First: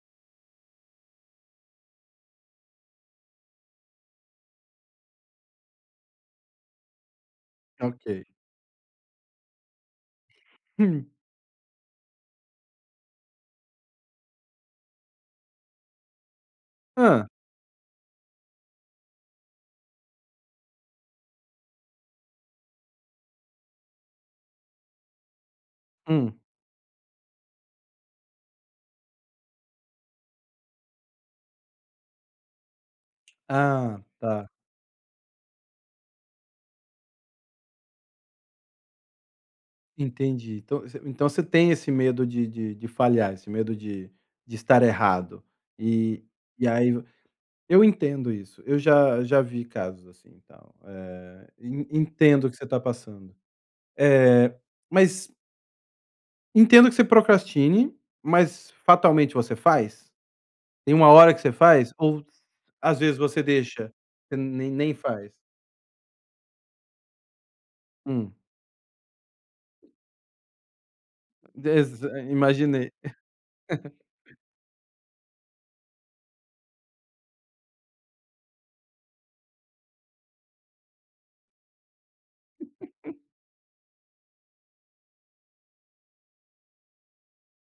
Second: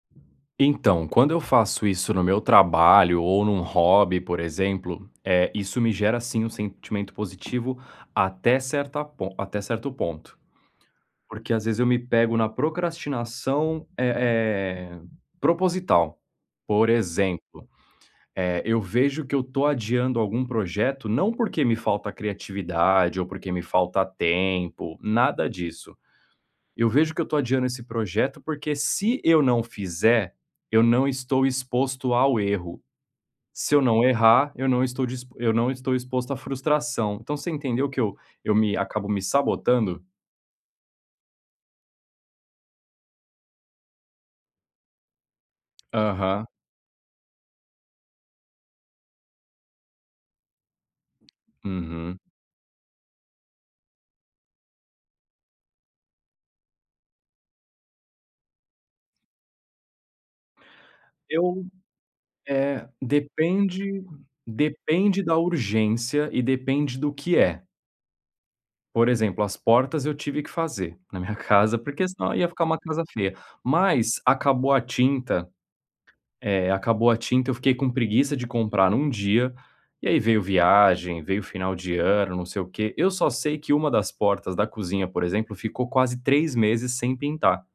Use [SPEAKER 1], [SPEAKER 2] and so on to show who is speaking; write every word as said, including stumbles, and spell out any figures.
[SPEAKER 1] Então, quando eu faço isso no meu trabalho ou num hobby, por exemplo, eh, isso me gera sim um sentimento positivo
[SPEAKER 2] Tá, ok.
[SPEAKER 1] até certa pon até certo ponto.
[SPEAKER 2] Hum.
[SPEAKER 1] Porque, às vezes, eu me pego na procrastinação, eh eh, proposital. Por
[SPEAKER 2] Hã.
[SPEAKER 1] exemplo, eh, eu vejo que eu tô adiando algum projeto não porque me falta criatividade ou porque me falta tempo, nada disso.
[SPEAKER 2] Hum.
[SPEAKER 1] Eu vejo que eu tô adiando esse projeto porque se eu não fizer, eu não estou exposto ao erro. Se eu
[SPEAKER 2] Ah,
[SPEAKER 1] não
[SPEAKER 2] tá.
[SPEAKER 1] errar, eu não estou dis eu não estou exposto à frustração. Então você entendeu que eu eu me acabo me sabotando.
[SPEAKER 2] Entendi. Então você então você tem esse medo de de de falhar, esse medo de de estar errado e
[SPEAKER 1] Aham.
[SPEAKER 2] e aí e eu entendo isso. Eu já já vi casos, assim, e tal, eh, e e
[SPEAKER 1] Uhum.
[SPEAKER 2] entendo o que você tá passando. Eh, mas Entendo que você procrastine, mas fatalmente você faz? Tem uma hora que você
[SPEAKER 1] Eu
[SPEAKER 2] faz ou
[SPEAKER 1] eh,
[SPEAKER 2] às vezes, você deixa?
[SPEAKER 1] depende
[SPEAKER 2] Você nem nem
[SPEAKER 1] depende
[SPEAKER 2] faz?
[SPEAKER 1] da urgência e depende do que é.
[SPEAKER 2] Hum.
[SPEAKER 1] Por exemplo, as portas eu tive que fazer na minha casa porque
[SPEAKER 2] Exa é
[SPEAKER 1] senão ia ficar uma
[SPEAKER 2] imaginei.
[SPEAKER 1] casa feia. Mas acabou a tinta eh, acabou a tinta eu fiquei com preguiça de comprar em um dia, e aí veio viagem, veio final de ano, não sei o quê, eu só sei que uma das portas da cozinha, por exemplo, ficou quase três meses sem pintar.